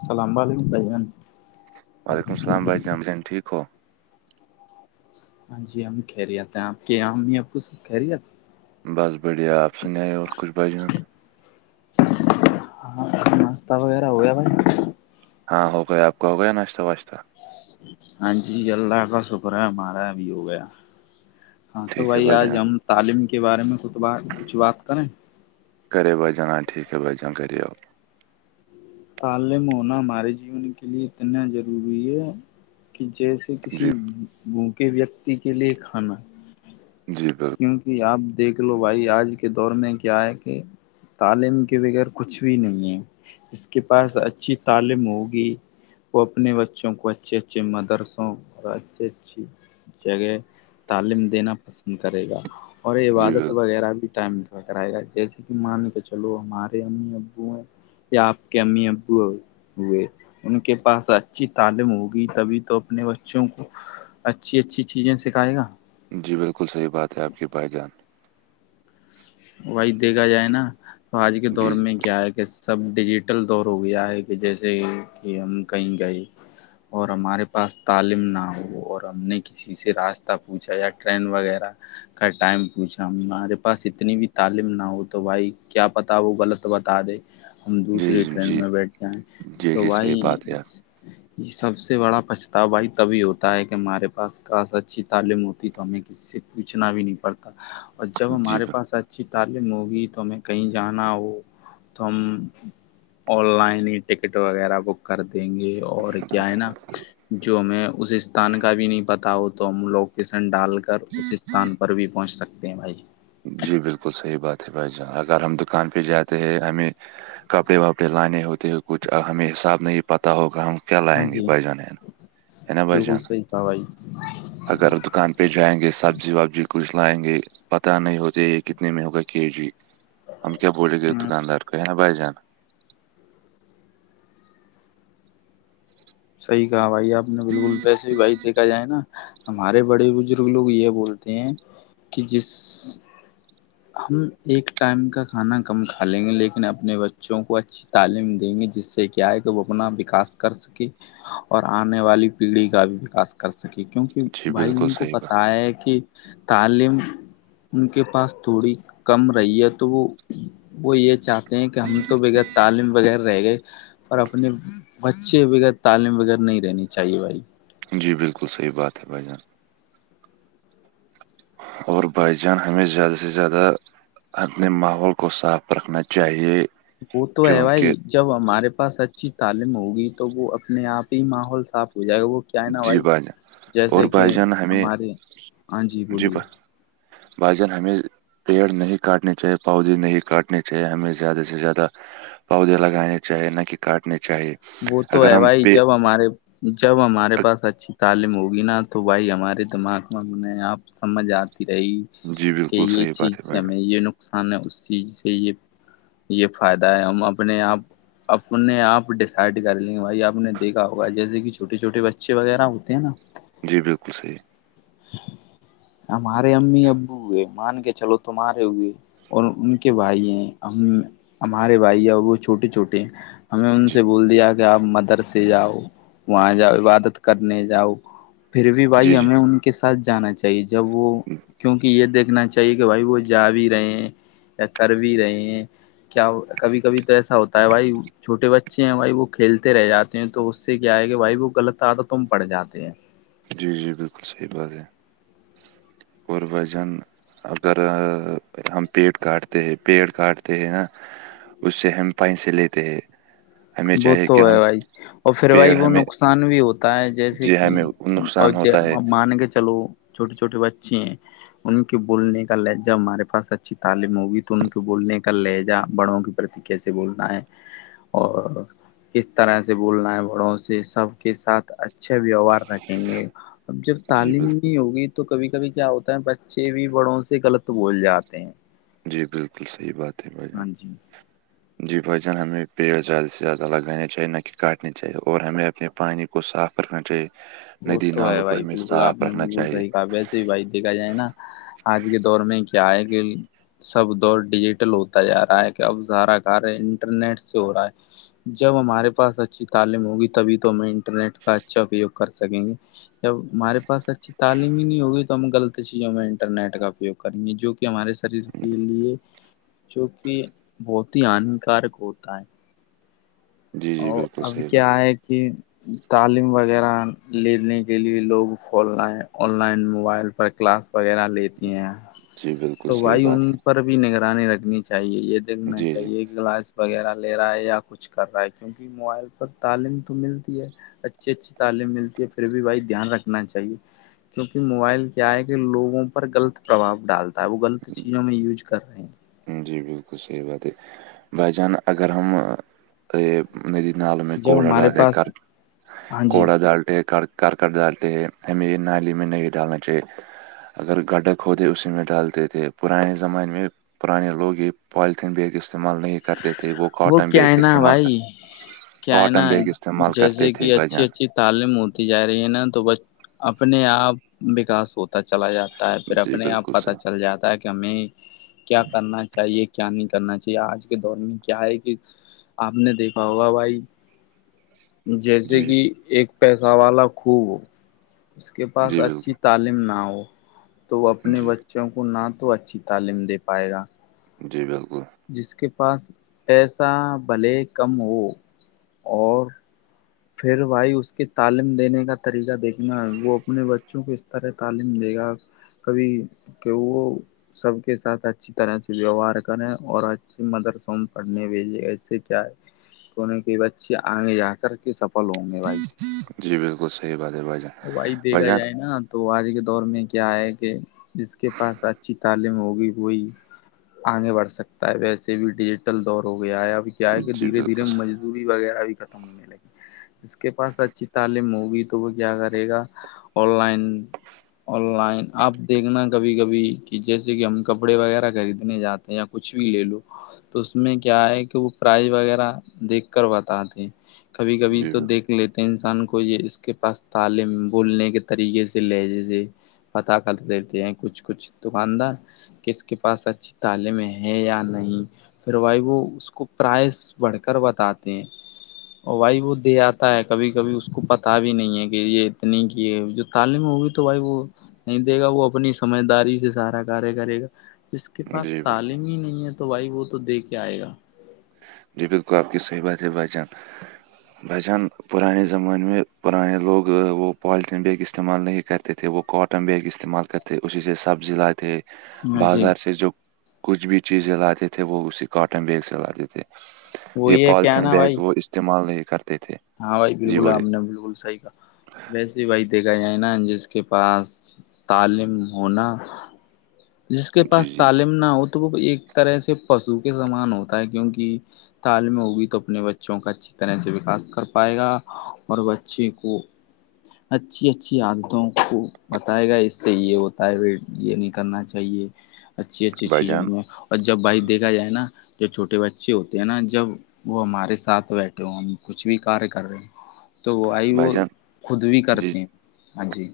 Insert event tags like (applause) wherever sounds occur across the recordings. السلام علیکم بھائیان وعلیکم السل بائی جامان ج ٹھیک ہو ہاں جی ہم کہ رہے تھ ہیں آپ کے یہ امی ابو سب کہ رہ تھ بس بڑیا آپ سنیے او کچھ بجہند ہاں ناشہ وغیرہ ہو گیا بھائی ہاں ہو گیا آپ کا ہو گیا ناشتہ واشتہ ہاں جی اللہ کا شکر ہے ہمارا بھی ہو گیا ہاں تو ٹھیک ہے بھائی آج جان ہم تعلیم کے بارے میں ک ب کچھ بات کریں گھرے بج جان ٹھیک ہے بج جان گیے تعلیم ہونا ہمارے جیون کے لیے اتنا ضروری ہے کہ جیس کسی جی بھوکے ویکتی کے لیے کھانا جی بالکل کیوںکہ آپ دیکھ لو بھائی آج کے دور میں کیا ہے کہ تعلیم کے بغیر کچھ بھی نہیں ہے اس کے پاس اچھی تعلیم ہوگی وہ اپنے بچوں کو اچھے اچھے مدرسوں اور اچھھی اچھی جگہ تعلیم دینا پسند کرے گا اور جی عبادت بالکل وغیرہ بھی ٹائم کرائے گا جیسے کہ مان کے چلو ہمارے امی ابو ہیں یا آپ کے امی ابو اور ہوئے ان کے پاس اچھی تعلیم ہوگی تبھی تو اپنے بچوں کو اچھی اچھی چیزیں سکھائے گا جی بالکل صحیح بات ہے آپ کی بھائی جان وہی دیکھا جائے نا تو آج کے جی دور میں کیا ہے کہس سب ڈیجیٹل دور ہو گیا ہے کہ جیسے کہ ہم کہیں گئے اور ہمارے پاس تعلیم نہ ہو اور ہم نے کسی ک سے راستہ پوچھا یا ٹرین وغیرہ کا ٹائم پوچھا ہمارے پاس ا اتنی بھی تعلیم نہ ہو تو بھائی کیا پتا وہ غلط بتا دے ہم جی دوسری ٹرین جی میں بیٹھتے ہیں جی تو جی صحیح وہی بات (inaudible) یہ سب سے بڑا پچھتاواائی تبھی ہوتا ہے کہ ہمارے پاس خ سا اچھی تعلیم ہوتی ہے تو ہمیں ک سے پوچھنا بھی نہیں پڑتا اور جب جی ہمارے س اچھی تعلیم ہوگی تو ہمیں کہیں جانا ہو تو ہم آن لائن ہی ٹکٹ وغیرہ بک کر دیں گے اور کیا ہے نا جو ہم اس استان کا بھی نہیں پتا ہوتا تو ہم لوکیسن ڈال کر اس استھان پر بھی پہنچ سکتے ہیں بھائی جی بالکل صحیح بات ہے بھائی جان اگر ہم دکان پہ جاتے ہیں ہمیں کپڑے واپڑے لانے ہوتے کچھ ہمیں حساب نہیں پتہ ہوگا ہم کیا ہاں لائیں گے جی بائی جان ہے نا ہے نا بائی بالکل جان صحیح کہا بھائی اگر دکان پہ جائیں گے سبزی وبزی کچھ لائیں گے ات نہیں ہوتے یہ کتنے میں ہوگا کے جی ہم کیا بولے گے ہ دکاندار کو ہے نا بھائی جان صحیح کہا بھائی آپ نے بالکل ویسے بھی بھائی دیکھا جائے نا ہمارے بڑے بزرگ لوگ یہ بولتے ہیں کہ جس ہم ایک ٹائم کا کھانا کم کھا لیں گے لیکن اپنے بچوں کو اچھی اچھی تعلیم دیں گے جس سے کیا ہے کہ وہ اپنا وکاس کر سکے اور آنے والی پیڑھی کا بھی وکاس کر سکے کیونکہ جی بھائی بالکل ان کو صحیح بات پتا ہے کہ تعلیم ان کے پاس تھوڑی کم رہی ہے تو وہ وہ یہ چاہتے ہیں کہ ہم تو بغیر تعلیم بغیر رہ گئے پر اپنے بچے بغیر تعلیم بغیر نہیں رہنی چاہیے بھائی جی بالکل صحیح بات ہے بھائی جان اور بائی جان ہمیں زیادہ سے زیادہ اپنے ماحول کو صاف رکھنا چاہیے وہ تو ہے کیونکہ بھائی جب ہمارے پاس اچھی تعلیم ہوگی تو وہ اپنے آپ ہی ماحول صاف ہو جائے گا وہ کیا ہے نا جی بھائی جان اور جیسے بھائی کہ جان ہمیں ہمارے ہاں جی ب بولیے بھ جن ہمیں پیڑ نہیں کاٹنے چاہیے پودے نہیں کاٹنے چاہیے ہمیں زیادہ سے زیادہ پودے لگانے چاہیے نہ کہ کاٹنے چاہی وہ تو ہے بھائی جب ہمارے جب ہمارے پاس اچھی تعلیم ہوگی نا تو بھائی ہمارے دماغ میں انہیں آپ سمجھ آتی رہی جی کہ بالکل یہ صحیح چیز بات ہے سے بھائی ہمیں جان یہ نقصان ہے اس چیز سے یہ یہ فائدہ ہے ہم اپنے آپ اپنے آپ سائڈ کر لیںے بھائی آپ نے دیکا ہوگا جیسے کہ چھوے چھوٹے بچے وغیرہ ہوتے ہیں نا جی بالکل صحیح ہمارے امی ابو ہوئے مان کے چلو تمہارے ہوئے اور ان کے بھائی ہیں ہم ہمارے بھائی اور وہ چھوٹے چھوٹے ہیں ہمیں ان جی سے بول دیا کہ آپ مدرسے جاؤ وہاں جاؤ عبادت کرنے جاؤ پھر بھی جی بھائی جی ہمیں ان کے ساتھ جانا چاہیے جب وہ کیونکہ یہ دیکھنا چاہیے کہ بھائی وہ جا بھی رہے ہیں یا کر بھی رہے ہیں کیا کبھی کبھی تو ایسا ہوتا ہے بھائی چھوٹے بچے ہیں بھائی وہ کھیلتے رہ جاتے ہیں تو اس سے کیا ہے کہ بھائی وہ غلط آتا تم پڑھ جاتے ہیں جی جی بالکل صحیح بات ہے اور بھائی جان اگر ہم پیڑ کاٹتے پیڑ کاٹتے نا اس سے ہمپائ سے لیتے ہیں ہمیں وہ چاہیے تو کہ ہم ہے بھائی اور پھر بھائی پیڑ وہ ہمیں نقصان بھی ہوتا ہے جیسے جی کہ ہمیں نقصان ہوتا ہے (inaudible) مان کے چلو چھٹے چھوٹے بچے ہیں ان کے بولنے کا لہجہ ہمارے پاس اچھی تعلیم ہوگی تو ان کے بولنے کا لہجہ بڑوں کے پرتی کیسے بولنا ہے اور کس طرح سے بولنا ہے بڑوں سے سب کے ساتھ اچھا ویوہار رکھیں گے اب جب جی تعلیم بالکل نہیں ہوگی تو کبھی کبھی کیا ہوتا ہے بچے بھی بڑوں سے غلط بول جاتے ہیں جی بالکل صحیح بات ہے بھائی جان ہاں جی جی بھائی جان ہمیں پیڑ زیادہ سے زیادہ لگانے چاہیے نہ کہ کاٹنے چاہیے اور ہمیں اپنے پانی کو صاف رکھنا چاہیے وہ ندی تو ہے نالوں کو بھائی ہمیں بالکل آپ صاف نے رکھنا بالکل چاہیے صحیح کہا ویسے بھائی دیکھا جائے نہ آج کے دور میں کیا ہےئے کہ سب دور ڈیجیٹل ہوتا جا رہا ہے کہ اب ارا کار انٹرنیٹ سے ہو رہا ہے جب ہمارے پا اچھی تعلیم ہوگی تبھی تو ہمیں انٹرنیٹ کا اچھا اپیوگ کر سکیں گے جب ہمارے پاس اچھی تعلیم ہی نہیں ہوگی تو ہم غلط چیزوں میں انٹرنیٹ کا اپیوگ کریں گے جو کہ ہمارے شریر کے لیے جو کہ بہت ہی ہانیکارک ہوتا ہے جی جی اور بالکل ابھی صحیح کیا بات ہے کہ تعلیم وغیرہ لینے کے لیے لوگ (inaudible) آن لائن موبائل پر کلاس وغیرہ لیتی ہیں جی بالکل تو صحیح بھائی ان بات پر بھی نگرانی رکھنی چاہیے یہ ہے دیکھنا جی جی چاہیے کلاس وغیرہ لے رہا ہے یا کچھ کر رہا ہے کیونکہ موبائل پر تعلیم تو ملتی ہے اچھی اچھی تعلیم ملتی ہے پھر بھی بھائی دھیان رکھنا چاہیے کیونکہ موبائل کیا ہے کہ لوگوں پر غلط پربھاؤ ڈالتا ہے وہ غلط چیزوں میں یوج کر رہے ہیں جی بالکل صحیح بات ہے بھائی جان اگر ہم (inaudible) جب گھر ہمارے پاس ہاں جی گھر ڈالتے ہیں ہمیں نالی میں نہیں ڈالنا چاہیے اگر گڈہ کوھ دے اسی میں ڈالتے تھے پرانے زمانے میں پرانے لوگ یہ پالیتھیین بیگ استعمال نہیں کرتے تھے وہ کاٹن کیا بیگ ہے نا استعمال کرتے بھائی کیا ہے کااٹن نا بیگ استعمال کرتے جیسے تھے کہ بھائی اچھی جان اچھی تعلیم ہوتی جا رہی ہے نا تو اپنے آپ وکاس ہوتا چلا جاتا تا پھر جی اپنے آپ بالکل پتا صحیح چل جاتا ہے کہ ہمیں کیا کرنا چاہیے کیا نہیں کرنا چاہیے آج بھی کے دور میں کیا ہے کہ آپ نے دیکھا ہوگا بھائی جیسے جی کہ ایک پیسہ والا خوب اس کے پاس جی اچھی بالکل تعلیم نہ ہو تو وہ اپنے جی بچوں بچوں کو نہ تو اچھی تعلیم دے پائے گا جی بالکل جس کے پاس پیسہ بھلے کم ہو اور پھر بھائی اس کی تعلیم دینے کا طریقہ دیکھنا ہے وہ اپنے بچوں کو اس طرح تعلیم دے گا کبھی کہ وہ وہ سب کے ساتھ اچھی طرح سے ویوہار کریں اور اچے مدرس میں پڑھنے کے لیے ایسے کیا ہے کونے کے بچے آگے جا کر کے سفل ہوں گے بھائی جی بالکل صحیح بات ہے بھائی جان بھائی دیکھا جان جائے نا تو آج کے دور میں کیا ہے کہ جس کے پاس اچھی تعلیم ہوگی وہئی آگے بڑھ سکتا ہے ویسے بھی ڈیجیٹل دور ہو گیا ہے ابھی کیا آئے کہ جی دھیرے دھیرے بالکل صحیح، مزدوری وغیرہ بھی ختم ہونے لگی اس کے پاس اچھی تعلیم ہوگئی تو وہ کیا کرے گا آن لائن آن لائن اپ دیکھنا کبھی کبھی کہ جیسے کہ ہم کپڑے وغیرہ خریدنے جاتے ہیں یا کچھ بھی لے لو تو اس میں کیا ہے کہ وہ پرائز وغیرہ دیکھ کر بتاتے ہیں کبھی کبھی جی تو بالکل دیکھ لیتے ہیں انسان کو یہ اس کے پاس تعلیم بولنے کے طریقے سے لہجےے پتہ کر دیتے ہیں کچھ کچھ دکاندار کس کے پاس اچھی تعلیمیں ہے یا نہیں پھر بھائی وہ اس کو پرائز بڑھ کر بتاتے ہیں ا بھائی وہ دے آتا ہے کبھی کبھی اس کو پتا بھی نہیں ہے کہ یہ اتنی کی جو تعلیم ہوگی تو بھائی وہ نہیں دے گا وہ اپنی سمجھداری سے سارا کاریہ کرے گا اس کے پاس جی بالکل تعلیم ہی نہیں ہے تو بھائی وہ تو دے کے آئے گا جی پت کو آپ کی صحیح بات ہے بھائی جان بس جن پرانے زمانے میں پرانے لوگ وہ پالتین بیک استعمال نہیں کرتے تھے وہ کاٹن بیگ استعمال کرتےے اسی سے سبزی لائے تھے ہاں جی بازار سے جو کچھ بھی چیزیں لاتے تھے وہ اسی کاٹن بیگ سے لاتے تھے یہ وہی ہے کیا پالیتھیین نا بیگ بھائی وہ استعمال نہیں کرتے تھے ہاں بھائی جی بالکل بولے ہم نے بالکل صحی کہ ویسے وہی دیکھا جائے نا جس کے پاس تعلیم ہونا جس کے جی پاس جی تعلیم نہ ہو تو وہ ایک طرح سے پشو کے سامان ہوتا ہے کیونکہ تالم ہوگئی تو اپنے بچوں کا اچھی طرح سے وکاس کر کر پائے گا اور بچے کو اچھی اچھی عادتوں کو بتائے گا اس سے یہ ہوتا ہے پھر یہ نہیں کرنا چاہیے اچھی اچھی بھائی چیزوں جان میں اور جب بھائک دیکھا جائے نا جو چھوٹے بچے ہوتے ہیں نا جب وہ ہمارے ساتھ بیٹھے ہو ہم کچھ کچھ بھی کاریہ کر رہے ہیں تو وہ آئی وہ بھائی جان خود بھی جی کرتے ہیں ہاں جی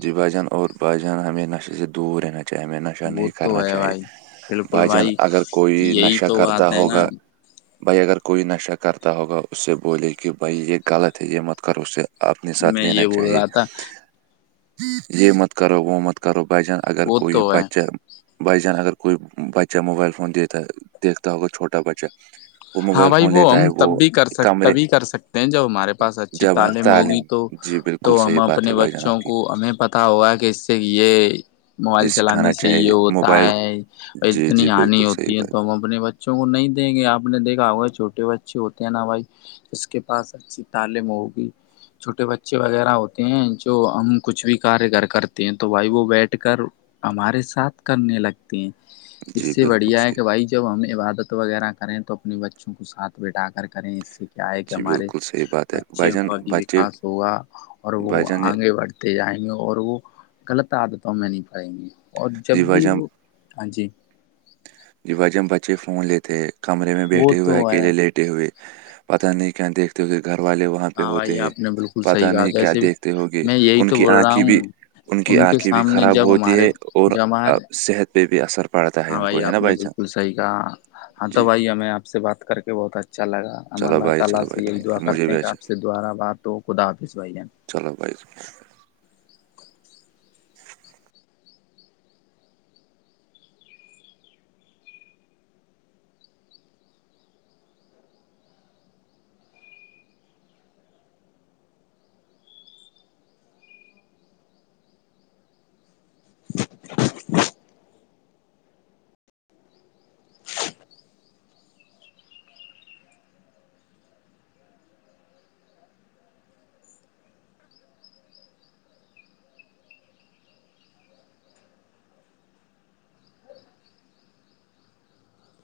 جی بھ جان اور بائیحان ہمیں نشے سے دور رہنا چاہیے ہمیں ن نشہ وہ نہیں تو کرنا ہے چاہیے بھائی بالکل بھائی جان اگر کوئی یہی نشہ تو کرتا بات ہے نا ہوگا بھائی اگر کوئی نشہ کرتا ہوگا اس سے بولے کہ بھائی یہ غلط ہے یہ مت کرو اس سے اپنے ساتھ میں لینا یہ بول چاہیے رہا تھا یہ مت کرو وہومت کرو بجن اگر وہ کوئی تو ہے بچہ بائی جان اگر کوئی بچہ موبائل فون دیتا ہے دیکھتا ہوگا چھوٹا بچہ وہ ہاں موبائل بھائی فون وہ لیتا ہم ہے تب بھی کر سک کمرے تبھی کر سکتے ہیں جب ہمارے پاس اچھی جبر تعلیم ہوگی تو جی تو بالکل ہم صحیح بات ہے اپنے بھائی جان آپ بچوں کی کو ہمیں پتا ہوا کہ اس سے یہ جی موبائل چلانے سکھانا سے یہ چاہیے ہوتا موبائل ہے اور جی اتنی جی ہانی بالکل صحیح ہوتی ہے بات تو اپنے بچوں کو نہیں دیں گے آپ نے دیکھا ہوگا چھوٹے بچے ہوتے ہیں نا بھائی اس کے پاس اچھی تعلیم ہوگی چھوٹے بچے وغیرہ ہوتے ہیں جو ہم کچھ بھی کارگر کرتے ہیں تو بھائی وہ بیٹھ کر ہمارے ساتھ کرنے لگ ہیں اس جی سے بالکل بڑھیا ہے صحیح کہ بھائی جب ہم عبادت وغیرہ کریں تو اپنے بچوں کو ساتھ بیٹھا کر کریں اس سے ہے کہ جی ہمارے بالکل صحیح بات ہے بھائی بچوں جان کا بھی بچے وکاس ہوگا اور وہ بھائی جان آگے بڑھتے ت جائیں گے اور وہ غلط عادتوں میں نہیں پڑیں گے اور جب بھی وہ ہاں جی جب ج ہم بچے فون لیتے کمرے میں وہ بیٹھے تو ہوئے ہے اکیلے لیٹ ہوئے پت نہیں کیا دیکھتے ہوئے گھر والے وہ وہاں پہ ہاں ہوتے بھائی ہیں آپ نے بالکل پت صحیح کہا نہیں کیا ویسے بھی دیکھتے ہو گے میں یہی ان تو کی بول رہا آنکھیں بھی ہوں ان کی کے آنکھیں بھی سامنے خراب جب ہوتی ہمارے ہے اور جب ہمارے صحت پہ بھی اثر پڑتا ہے ہاں کو ہے آپ نا نے بھائی جان بالکل صحیح کہا ہاں تو جی بائی ہمیں آپ سے بات کر کے بہت اچھا لگا ہم چلو اللہ بھائی تعالی چلو سے بھائی یہی تھینک دعا یو مجھے کرتے بھی ہیں کہ آپ اچھا سے دوبارہ بات ہو خداظ بھائی جان چلو بھ